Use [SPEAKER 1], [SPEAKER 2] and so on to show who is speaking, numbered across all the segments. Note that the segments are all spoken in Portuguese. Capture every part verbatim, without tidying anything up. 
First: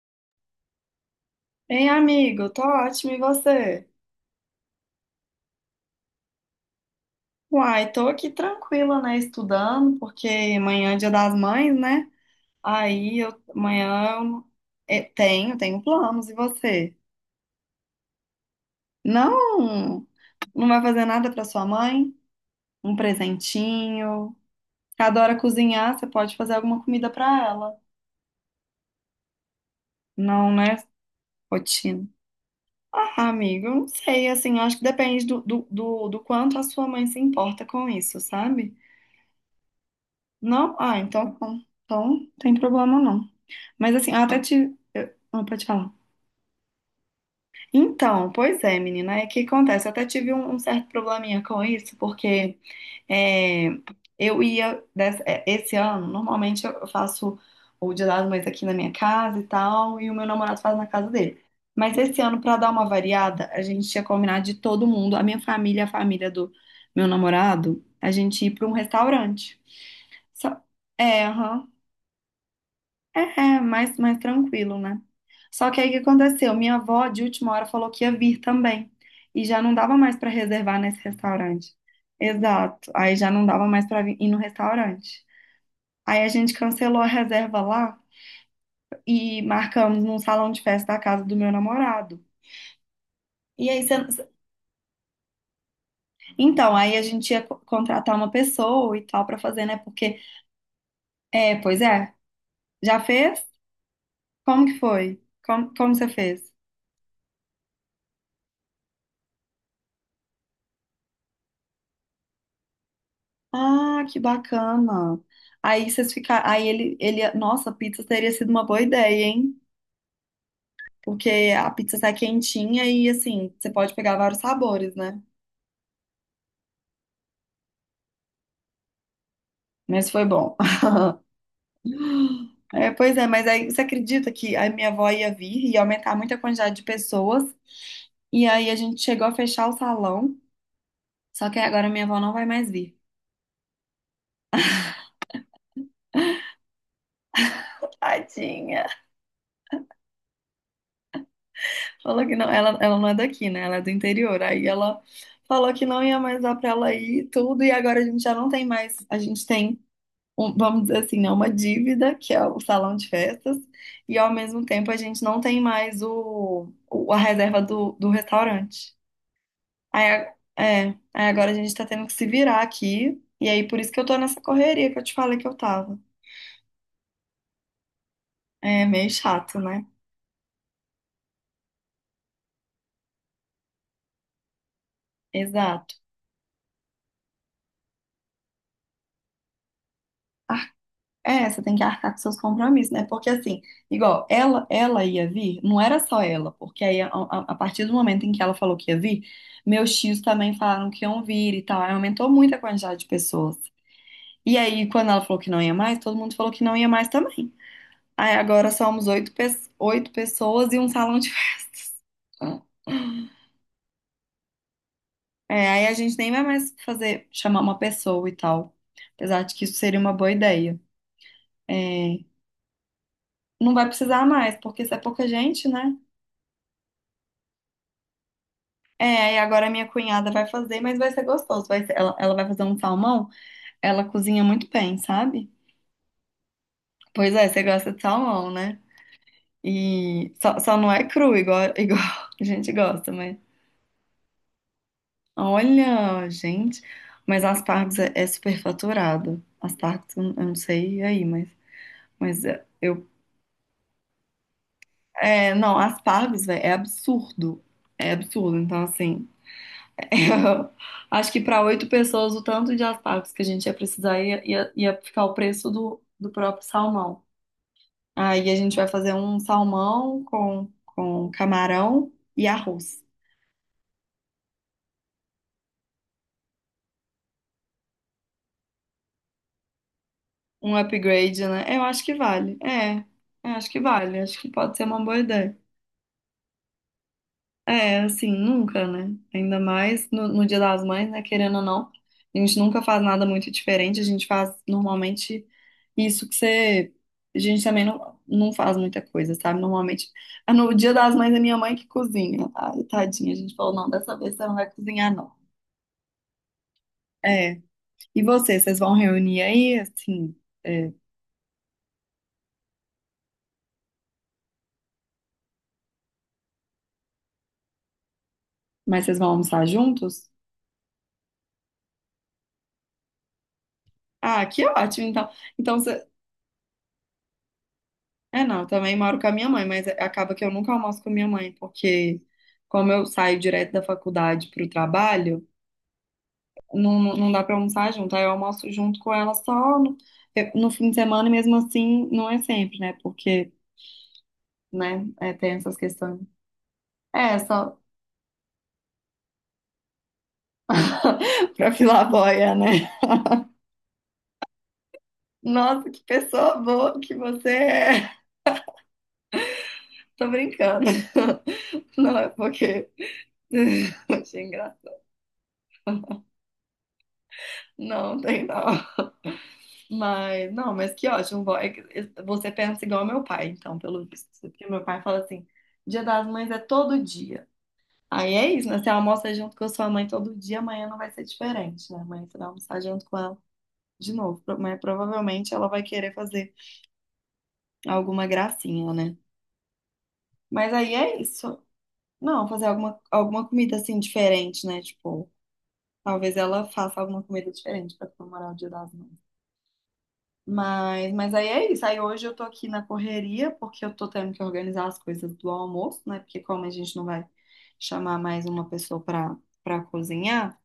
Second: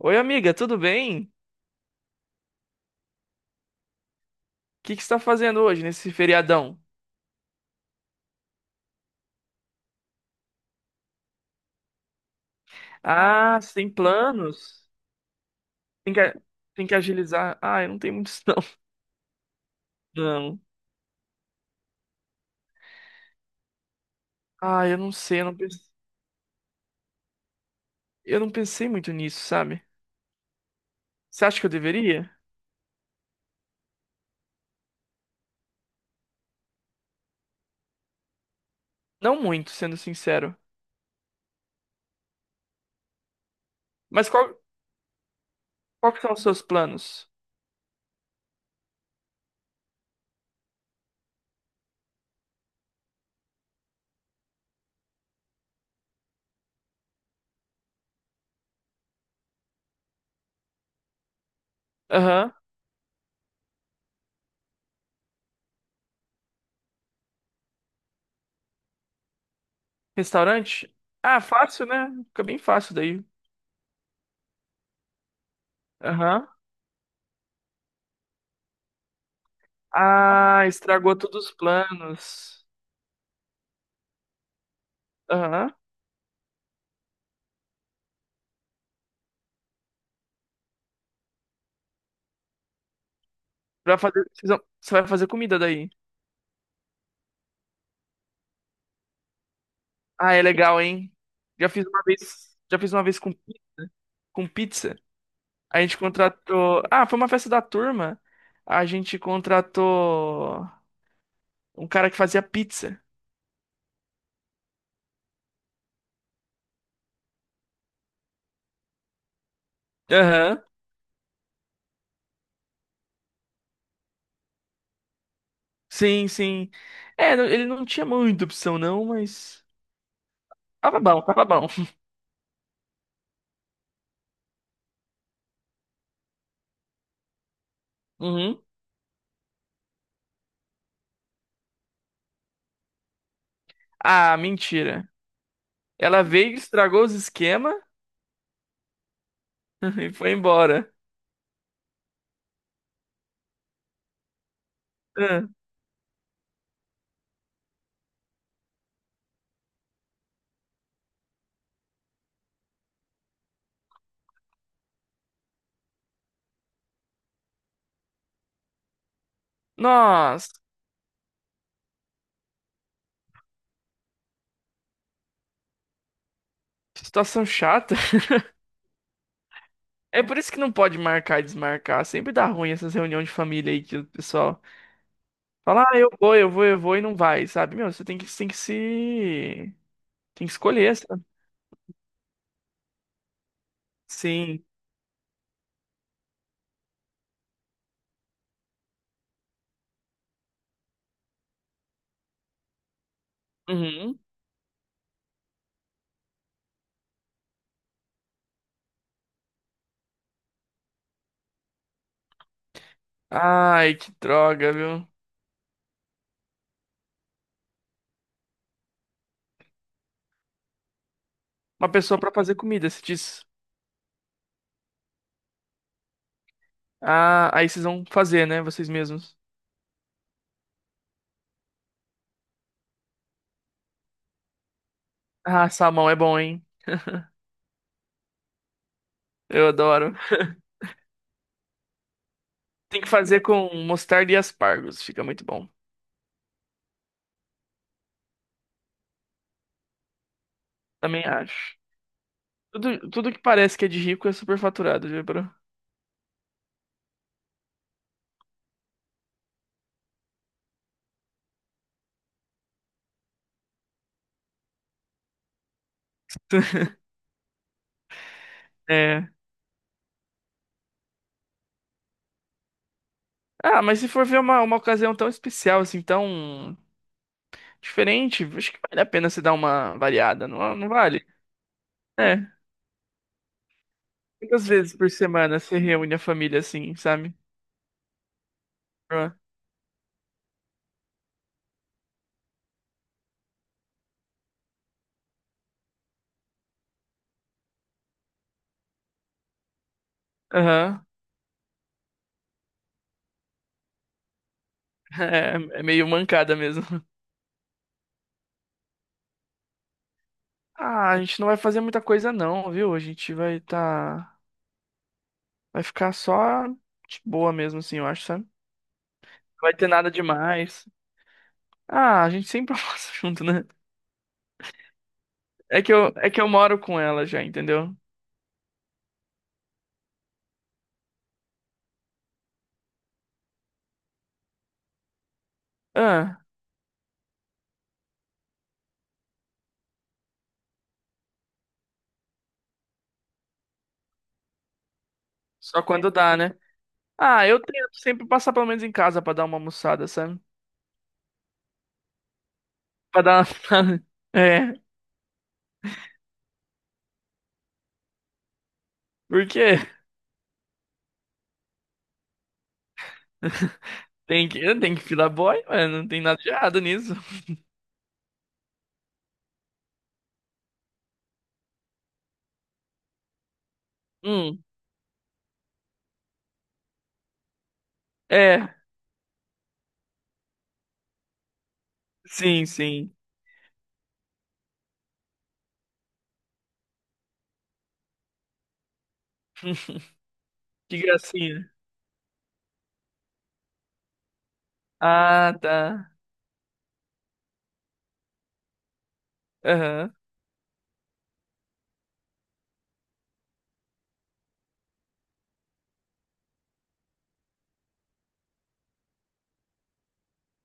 [SPEAKER 1] Oi, amiga, tudo bem? O
[SPEAKER 2] Ei, amigo, tô ótimo, e você?
[SPEAKER 1] que que você está fazendo hoje nesse feriadão?
[SPEAKER 2] Uai, tô aqui tranquila, né, estudando, porque amanhã é Dia das Mães, né? Aí eu
[SPEAKER 1] Ah, você tem
[SPEAKER 2] amanhã eu
[SPEAKER 1] planos?
[SPEAKER 2] eh, Tenho, tenho
[SPEAKER 1] Tem que,
[SPEAKER 2] planos, e
[SPEAKER 1] tem
[SPEAKER 2] você?
[SPEAKER 1] que agilizar. Ah, eu não tenho muitos, não.
[SPEAKER 2] Não,
[SPEAKER 1] Não.
[SPEAKER 2] não vai fazer nada pra sua mãe? Um presentinho?
[SPEAKER 1] Ah, eu
[SPEAKER 2] Você
[SPEAKER 1] não
[SPEAKER 2] adora
[SPEAKER 1] sei, eu não pensei,
[SPEAKER 2] cozinhar, você pode fazer alguma comida pra ela.
[SPEAKER 1] eu não pensei muito nisso, sabe?
[SPEAKER 2] Não, né?
[SPEAKER 1] Você acha que eu
[SPEAKER 2] Rotina.
[SPEAKER 1] deveria?
[SPEAKER 2] Ah, amigo, eu não sei, assim, eu acho que depende do, do, do do quanto a sua mãe se importa com isso, sabe?
[SPEAKER 1] Não muito, sendo sincero.
[SPEAKER 2] Não? Ah, então, tá bom, então não tem problema não. Mas assim, eu
[SPEAKER 1] Mas
[SPEAKER 2] até
[SPEAKER 1] qual,
[SPEAKER 2] tive. eu- Não, pode falar.
[SPEAKER 1] qual que são os seus planos?
[SPEAKER 2] Então, pois é, menina, é que acontece. Eu até tive um, um certo probleminha com isso, porque é, eu ia. dessa- é, esse ano, normalmente eu eu faço o Dia das Mães aqui na minha casa e tal, e o meu namorado faz na casa dele. Mas esse ano,
[SPEAKER 1] Aham.
[SPEAKER 2] pra dar uma variada, a gente tinha combinado de todo mundo, a minha família, a família do meu namorado, a gente ir pra um restaurante. Só-
[SPEAKER 1] Restaurante?
[SPEAKER 2] É,
[SPEAKER 1] Ah,
[SPEAKER 2] aham.
[SPEAKER 1] fácil, né? Fica bem fácil daí.
[SPEAKER 2] É, é mais, mais tranquilo, né? Só que aí o que
[SPEAKER 1] Aham.
[SPEAKER 2] aconteceu? Minha avó, de última hora, falou que ia vir também. E já não dava mais para
[SPEAKER 1] Ah,
[SPEAKER 2] reservar nesse
[SPEAKER 1] estragou todos os
[SPEAKER 2] restaurante.
[SPEAKER 1] planos.
[SPEAKER 2] Exato. Aí já não dava mais para ir no restaurante.
[SPEAKER 1] Aham.
[SPEAKER 2] Aí a gente cancelou a reserva lá e marcamos num salão de festa da casa do meu namorado. E aí,
[SPEAKER 1] Pra fazer,
[SPEAKER 2] cê-
[SPEAKER 1] vocês vão- você vai fazer comida daí.
[SPEAKER 2] então, aí a gente ia co- contratar uma pessoa e tal para fazer, né? Porque,
[SPEAKER 1] Ah, é legal, hein?
[SPEAKER 2] é,
[SPEAKER 1] Já
[SPEAKER 2] pois
[SPEAKER 1] fiz uma
[SPEAKER 2] é,
[SPEAKER 1] vez, já fiz
[SPEAKER 2] já
[SPEAKER 1] uma vez com,
[SPEAKER 2] fez?
[SPEAKER 1] pi- com
[SPEAKER 2] Como que
[SPEAKER 1] pizza.
[SPEAKER 2] foi? Como,
[SPEAKER 1] A
[SPEAKER 2] como
[SPEAKER 1] gente
[SPEAKER 2] você fez?
[SPEAKER 1] contratou. Ah, foi uma festa da turma. A gente contratou um cara que fazia pizza.
[SPEAKER 2] Ah, que bacana. Aí vocês ficaram. Aí ele, ele. Nossa, pizza teria sido uma boa ideia, hein?
[SPEAKER 1] Aham.
[SPEAKER 2] Porque a pizza sai quentinha e assim, você pode pegar vários sabores, né?
[SPEAKER 1] Sim, sim. É, não- ele não tinha muita opção, não, mas.
[SPEAKER 2] Mas foi bom.
[SPEAKER 1] Tava bom, tava bom.
[SPEAKER 2] É, pois é, mas aí você acredita que a minha avó ia vir e ia aumentar muito a quantidade de pessoas? E
[SPEAKER 1] Uhum.
[SPEAKER 2] aí a gente chegou a fechar o salão. Só que agora minha avó não vai mais vir.
[SPEAKER 1] Ah, mentira. Ela veio, estragou os esquemas
[SPEAKER 2] Tadinha.
[SPEAKER 1] e foi embora.
[SPEAKER 2] Falou que não, ela, ela não é daqui, né? Ela é do interior. Aí ela
[SPEAKER 1] Ah.
[SPEAKER 2] falou que não ia mais dar pra ela ir e tudo, e agora a gente já não tem mais, a gente tem, um- vamos dizer assim, né, uma dívida, que é o salão de festas, e ao mesmo tempo a gente não tem mais o, o- a reserva do, do restaurante. Aí,
[SPEAKER 1] Nossa,
[SPEAKER 2] a- é, Aí agora a gente tá tendo que se virar aqui, e aí por isso que eu tô nessa correria que eu te falei que eu tava.
[SPEAKER 1] que situação chata.
[SPEAKER 2] É meio chato, né?
[SPEAKER 1] É por isso que não pode marcar e desmarcar. Sempre dá ruim essas reuniões de família aí que o pessoal. Fala,
[SPEAKER 2] Exato.
[SPEAKER 1] ah, eu vou, eu vou, eu vou e não vai, sabe? Meu, você tem que, você tem que se. Tem que escolher, sabe?
[SPEAKER 2] É, você tem que arcar com seus compromissos, né? Porque assim, igual,
[SPEAKER 1] Sim.
[SPEAKER 2] ela, ela ia vir, não era só ela, porque aí a, a- a partir do momento em que ela falou que ia vir, meus tios também falaram que iam vir e tal. Aí aumentou muito a quantidade de pessoas.
[SPEAKER 1] Uhum.
[SPEAKER 2] E aí, quando ela falou que não ia mais, todo mundo falou que não ia mais também. Aí agora somos oito, pe- oito pessoas e um salão de festas.
[SPEAKER 1] Ai, que droga, viu?
[SPEAKER 2] É, aí a gente nem vai mais fazer, chamar uma pessoa e tal. Apesar de que isso seria uma boa ideia.
[SPEAKER 1] Uma pessoa
[SPEAKER 2] É,
[SPEAKER 1] pra fazer comida, se diz.
[SPEAKER 2] não vai precisar mais, porque se é pouca gente, né?
[SPEAKER 1] Ah, aí vocês vão fazer, né? Vocês
[SPEAKER 2] É,
[SPEAKER 1] mesmos.
[SPEAKER 2] e agora a minha cunhada vai fazer, mas vai ser gostoso. Vai ser- ela, ela vai fazer um salmão, ela cozinha muito bem, sabe?
[SPEAKER 1] Ah, salmão é bom, hein?
[SPEAKER 2] Pois é, você gosta de salmão, né?
[SPEAKER 1] Eu adoro.
[SPEAKER 2] E só, só não é cru, igual, igual a gente
[SPEAKER 1] Tem que
[SPEAKER 2] gosta, mas.
[SPEAKER 1] fazer com mostarda e aspargos, fica muito bom.
[SPEAKER 2] Olha, gente, mas aspargos é, é superfaturado. Aspargos, eu eu não sei
[SPEAKER 1] Também
[SPEAKER 2] aí, mas,
[SPEAKER 1] acho.
[SPEAKER 2] mas é, eu.
[SPEAKER 1] Tudo, tudo que parece que é de rico é superfaturado, viu, bro?
[SPEAKER 2] É, não, aspargos, velho, é absurdo. É absurdo, então assim. Eu acho que para oito pessoas, o tanto de aspargos que a gente ia precisar ia, ia, ia ficar o preço do, do próprio salmão. Aí a gente vai fazer
[SPEAKER 1] É.
[SPEAKER 2] um salmão com, com camarão e arroz.
[SPEAKER 1] Ah, mas se for ver uma, uma ocasião tão especial, assim, tão. Diferente, acho que vale a pena se dar uma variada, não,
[SPEAKER 2] Um
[SPEAKER 1] não vale?
[SPEAKER 2] upgrade, né? Eu acho que
[SPEAKER 1] É.
[SPEAKER 2] vale. É, eu acho que vale. Acho que
[SPEAKER 1] Quantas
[SPEAKER 2] pode ser
[SPEAKER 1] vezes
[SPEAKER 2] uma
[SPEAKER 1] por
[SPEAKER 2] boa
[SPEAKER 1] semana
[SPEAKER 2] ideia.
[SPEAKER 1] se reúne a família assim, sabe?
[SPEAKER 2] É, assim, nunca, né?
[SPEAKER 1] Pra-
[SPEAKER 2] Ainda mais no, no Dia das Mães, né? Querendo ou não, a gente nunca faz nada muito diferente, a gente faz normalmente isso que você. A gente também não, não faz muita coisa, sabe? Normalmente, ah, no Dia
[SPEAKER 1] Aham.
[SPEAKER 2] das Mães é minha mãe que cozinha. Ai, tadinha, a gente falou, não, dessa vez você não vai cozinhar, não.
[SPEAKER 1] É, é meio mancada mesmo.
[SPEAKER 2] É, e vocês, vocês vão reunir aí, assim, é,
[SPEAKER 1] Ah, a gente não vai fazer muita coisa não, viu? A gente vai tá. Vai ficar só de boa mesmo, assim, eu acho, sabe? Não
[SPEAKER 2] mas vocês vão almoçar
[SPEAKER 1] vai ter nada
[SPEAKER 2] juntos?
[SPEAKER 1] demais. Ah, a gente sempre almoça junto, né?
[SPEAKER 2] Ah, que ótimo, então. Então,
[SPEAKER 1] É que eu, é que eu moro com ela já, entendeu?
[SPEAKER 2] É, não, eu também moro com a minha mãe, mas acaba que eu nunca almoço com a minha mãe, porque como eu saio direto da faculdade para o trabalho,
[SPEAKER 1] Ah,
[SPEAKER 2] não, não não dá para almoçar junto. Aí eu almoço junto com ela só no, eu- no fim de semana, e mesmo assim não é sempre, né? Porque, né, é, tem essas
[SPEAKER 1] só quando
[SPEAKER 2] questões.
[SPEAKER 1] dá, né?
[SPEAKER 2] É,
[SPEAKER 1] Ah, eu
[SPEAKER 2] só
[SPEAKER 1] tento sempre passar pelo menos em casa pra dar uma almoçada, sabe?
[SPEAKER 2] pra filar a boia, né?
[SPEAKER 1] Pra dar uma... É,
[SPEAKER 2] Nossa, que pessoa boa que você é.
[SPEAKER 1] por quê?
[SPEAKER 2] Tô brincando. Não, é porque... Achei
[SPEAKER 1] Tem que,
[SPEAKER 2] engraçado.
[SPEAKER 1] tem que filar boy, mano. Não tem nada de errado nisso.
[SPEAKER 2] Não, tem não. Mas, não, mas que ótimo. Bom, é que é, você pensa igual meu pai, então, pelo visto.
[SPEAKER 1] Hum,
[SPEAKER 2] Porque meu pai fala assim: Dia das Mães é todo dia. Aí é isso,
[SPEAKER 1] é.
[SPEAKER 2] né? Você almoça junto com a sua mãe todo dia, amanhã não vai ser diferente, né? Amanhã você vai
[SPEAKER 1] Sim,
[SPEAKER 2] almoçar junto
[SPEAKER 1] sim.
[SPEAKER 2] com ela de novo. Pro- Mas provavelmente ela vai querer fazer alguma gracinha, né? Mas aí
[SPEAKER 1] Que
[SPEAKER 2] é isso.
[SPEAKER 1] gracinha.
[SPEAKER 2] Não, fazer alguma, alguma comida assim diferente, né? Tipo,
[SPEAKER 1] Ah, tá.
[SPEAKER 2] talvez ela faça alguma comida diferente pra comemorar o Dia das Mães.
[SPEAKER 1] Aham.
[SPEAKER 2] Mas, mas aí é isso. Aí hoje eu tô aqui na correria, porque eu tô tendo que organizar as coisas do almoço, né? Porque como a gente não vai chamar mais uma pessoa pra, pra cozinhar,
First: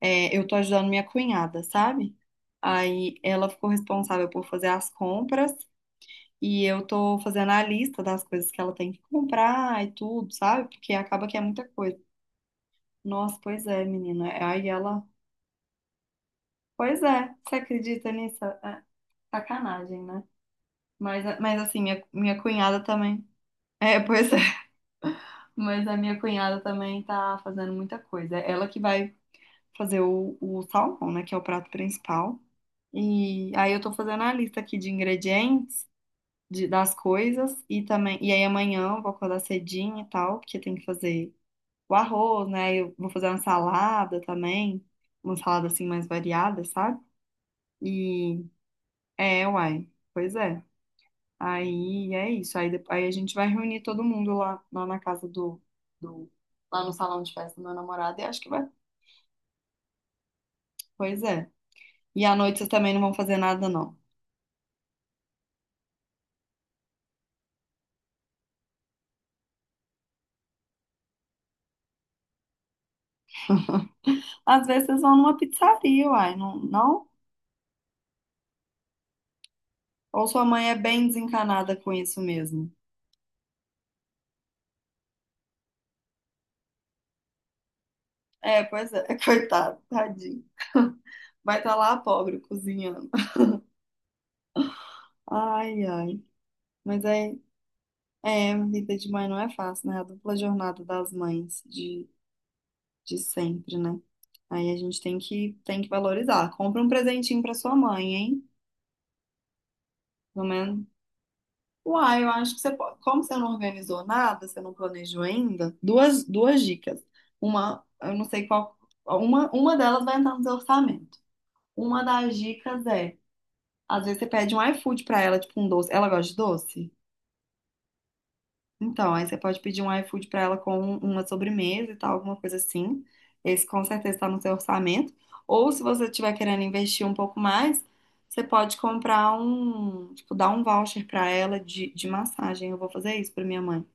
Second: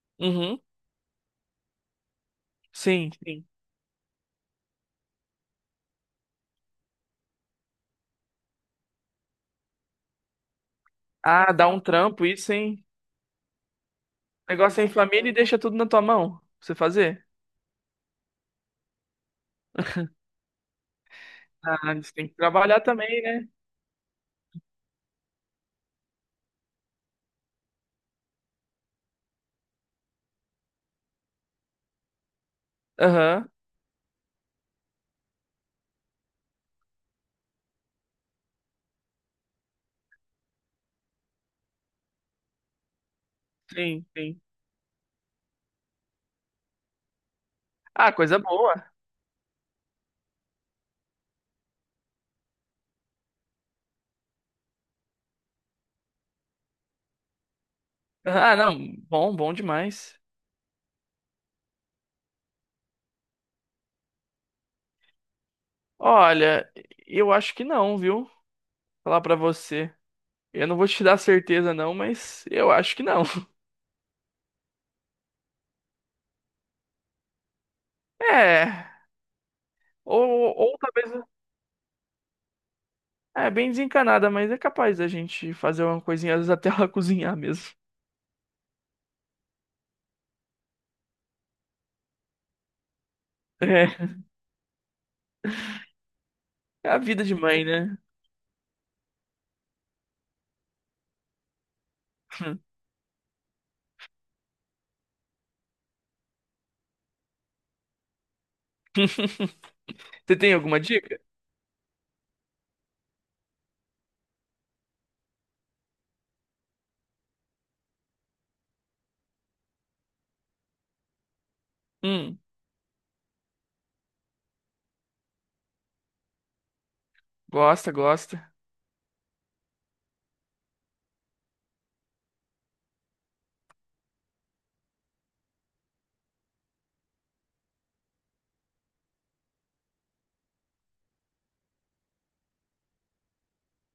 [SPEAKER 2] é, eu tô
[SPEAKER 1] Uhum.
[SPEAKER 2] ajudando minha cunhada, sabe?
[SPEAKER 1] Sim,
[SPEAKER 2] Aí
[SPEAKER 1] sim.
[SPEAKER 2] ela ficou responsável por fazer as compras e eu tô fazendo a lista das coisas que ela tem que comprar e tudo, sabe? Porque acaba que é
[SPEAKER 1] Ah,
[SPEAKER 2] muita
[SPEAKER 1] dá um
[SPEAKER 2] coisa.
[SPEAKER 1] trampo, isso, hein?
[SPEAKER 2] Nossa, pois é, menina. Aí
[SPEAKER 1] Negócio é em
[SPEAKER 2] ela.
[SPEAKER 1] família e deixa tudo na tua mão. Pra você
[SPEAKER 2] Pois
[SPEAKER 1] fazer?
[SPEAKER 2] é, você acredita nisso? É sacanagem, né? Mas, mas assim,
[SPEAKER 1] Ah,
[SPEAKER 2] minha,
[SPEAKER 1] você tem que
[SPEAKER 2] minha
[SPEAKER 1] trabalhar
[SPEAKER 2] cunhada
[SPEAKER 1] também,
[SPEAKER 2] também.
[SPEAKER 1] né?
[SPEAKER 2] É, pois é. Mas a minha cunhada também tá fazendo muita coisa. É ela que vai fazer o, o salmão, né? Que é o prato principal.
[SPEAKER 1] Aham.
[SPEAKER 2] E aí eu tô fazendo a lista aqui de ingredientes, de, das coisas. E também. E aí amanhã eu vou acordar cedinho e tal, porque tem que fazer o arroz, né? Eu vou fazer uma
[SPEAKER 1] Sim,
[SPEAKER 2] salada
[SPEAKER 1] sim.
[SPEAKER 2] também. Uma salada assim mais variada, sabe?
[SPEAKER 1] Ah, coisa
[SPEAKER 2] E
[SPEAKER 1] boa.
[SPEAKER 2] é, uai. Pois é. Aí é isso. Aí, depois, aí a gente vai reunir todo mundo lá, lá na casa do, do. Lá no salão de festa do meu namorado e acho que
[SPEAKER 1] Ah,
[SPEAKER 2] vai.
[SPEAKER 1] não. Bom, bom demais.
[SPEAKER 2] Pois é. E à noite vocês também não vão fazer nada, não.
[SPEAKER 1] Olha, eu acho que não, viu? Falar pra você. Eu não vou te dar certeza, não, mas eu acho que não.
[SPEAKER 2] Às vezes vocês vão numa pizzaria, uai, não, não?
[SPEAKER 1] É. Ou,
[SPEAKER 2] Ou sua mãe
[SPEAKER 1] ou
[SPEAKER 2] é bem
[SPEAKER 1] talvez.
[SPEAKER 2] desencanada com isso mesmo?
[SPEAKER 1] É bem desencanada, mas é capaz da gente fazer uma coisinha, às vezes até ela cozinhar mesmo.
[SPEAKER 2] É, pois é. Coitado, tadinho. Vai estar lá a pobre cozinhando.
[SPEAKER 1] É.
[SPEAKER 2] Ai, ai.
[SPEAKER 1] É a
[SPEAKER 2] Mas
[SPEAKER 1] vida
[SPEAKER 2] é,
[SPEAKER 1] de mãe, né?
[SPEAKER 2] é, vida de mãe não é fácil, né? A dupla jornada das mães de, de sempre, né? Aí a gente tem que, tem que valorizar. Compra um presentinho pra sua mãe, hein?
[SPEAKER 1] Você
[SPEAKER 2] Pelo
[SPEAKER 1] tem alguma
[SPEAKER 2] menos.
[SPEAKER 1] dica?
[SPEAKER 2] Uai, eu acho que você pode. Como você não organizou nada, você não planejou ainda, duas, duas dicas. Uma, eu não sei qual. Uma, uma delas vai entrar no seu orçamento. Uma das
[SPEAKER 1] Hum,
[SPEAKER 2] dicas é, às vezes você pede um iFood pra ela, tipo um doce. Ela gosta de doce?
[SPEAKER 1] gosta, gosta.
[SPEAKER 2] Então, aí você pode pedir um iFood para ela com uma sobremesa e tal, alguma coisa assim. Esse com certeza está no seu orçamento. Ou se você estiver querendo investir um pouco mais, você pode comprar um, tipo, dar um voucher para ela de, de massagem. Eu vou fazer isso para minha mãe.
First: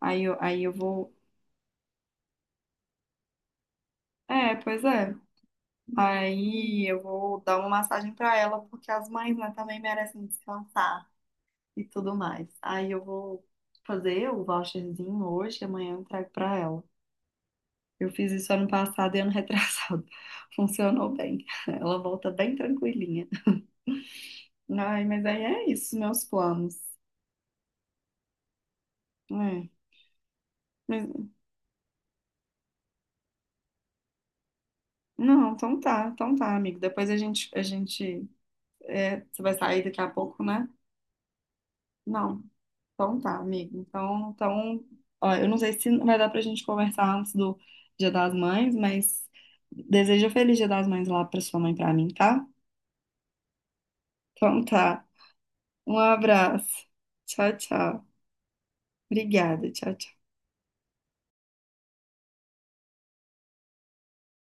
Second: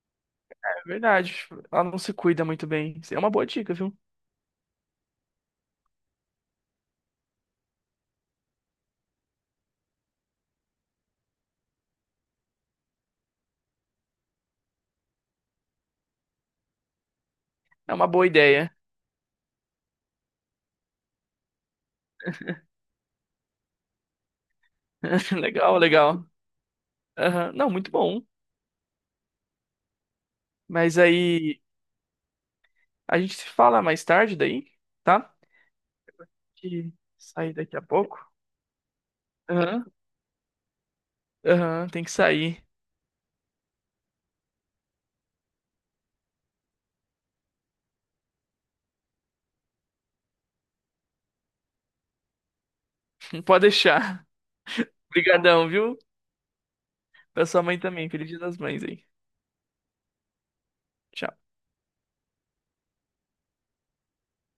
[SPEAKER 2] Aí eu, aí eu
[SPEAKER 1] É
[SPEAKER 2] vou.
[SPEAKER 1] verdade. Ela não se cuida muito bem. Isso é uma boa dica, viu?
[SPEAKER 2] É, pois é. Aí eu vou dar uma massagem para ela, porque as mães, né, também merecem descansar e tudo mais. Aí eu vou fazer o voucherzinho hoje, amanhã eu entrego para ela.
[SPEAKER 1] É uma
[SPEAKER 2] Eu
[SPEAKER 1] boa
[SPEAKER 2] fiz isso ano
[SPEAKER 1] ideia.
[SPEAKER 2] passado e ano retrasado. Funcionou bem. Ela volta bem tranquilinha. Ai, mas aí é
[SPEAKER 1] Legal,
[SPEAKER 2] isso, meus
[SPEAKER 1] legal.
[SPEAKER 2] planos.
[SPEAKER 1] Aham. Não, muito bom.
[SPEAKER 2] É.
[SPEAKER 1] Mas
[SPEAKER 2] Mas-
[SPEAKER 1] aí a gente se fala mais tarde daí, tá?
[SPEAKER 2] não, então tá, então tá, amigo.
[SPEAKER 1] Que
[SPEAKER 2] Depois a gente,
[SPEAKER 1] sair
[SPEAKER 2] a
[SPEAKER 1] daqui a pouco.
[SPEAKER 2] gente, é, você vai sair
[SPEAKER 1] Aham.
[SPEAKER 2] daqui a pouco, né?
[SPEAKER 1] Aham, tem que
[SPEAKER 2] Não,
[SPEAKER 1] sair.
[SPEAKER 2] então tá, amigo. Então, então, ó, eu não sei se vai dar pra gente conversar antes do Dia das Mães, mas desejo um feliz Dia das Mães lá pra sua mãe e pra mim, tá?
[SPEAKER 1] Não pode deixar.
[SPEAKER 2] Então tá.
[SPEAKER 1] Obrigadão,
[SPEAKER 2] Um
[SPEAKER 1] viu?
[SPEAKER 2] abraço.
[SPEAKER 1] Pra
[SPEAKER 2] Tchau,
[SPEAKER 1] sua mãe
[SPEAKER 2] tchau.
[SPEAKER 1] também. Feliz Dia das Mães aí.
[SPEAKER 2] Obrigada, tchau, tchau.
[SPEAKER 1] Tchau.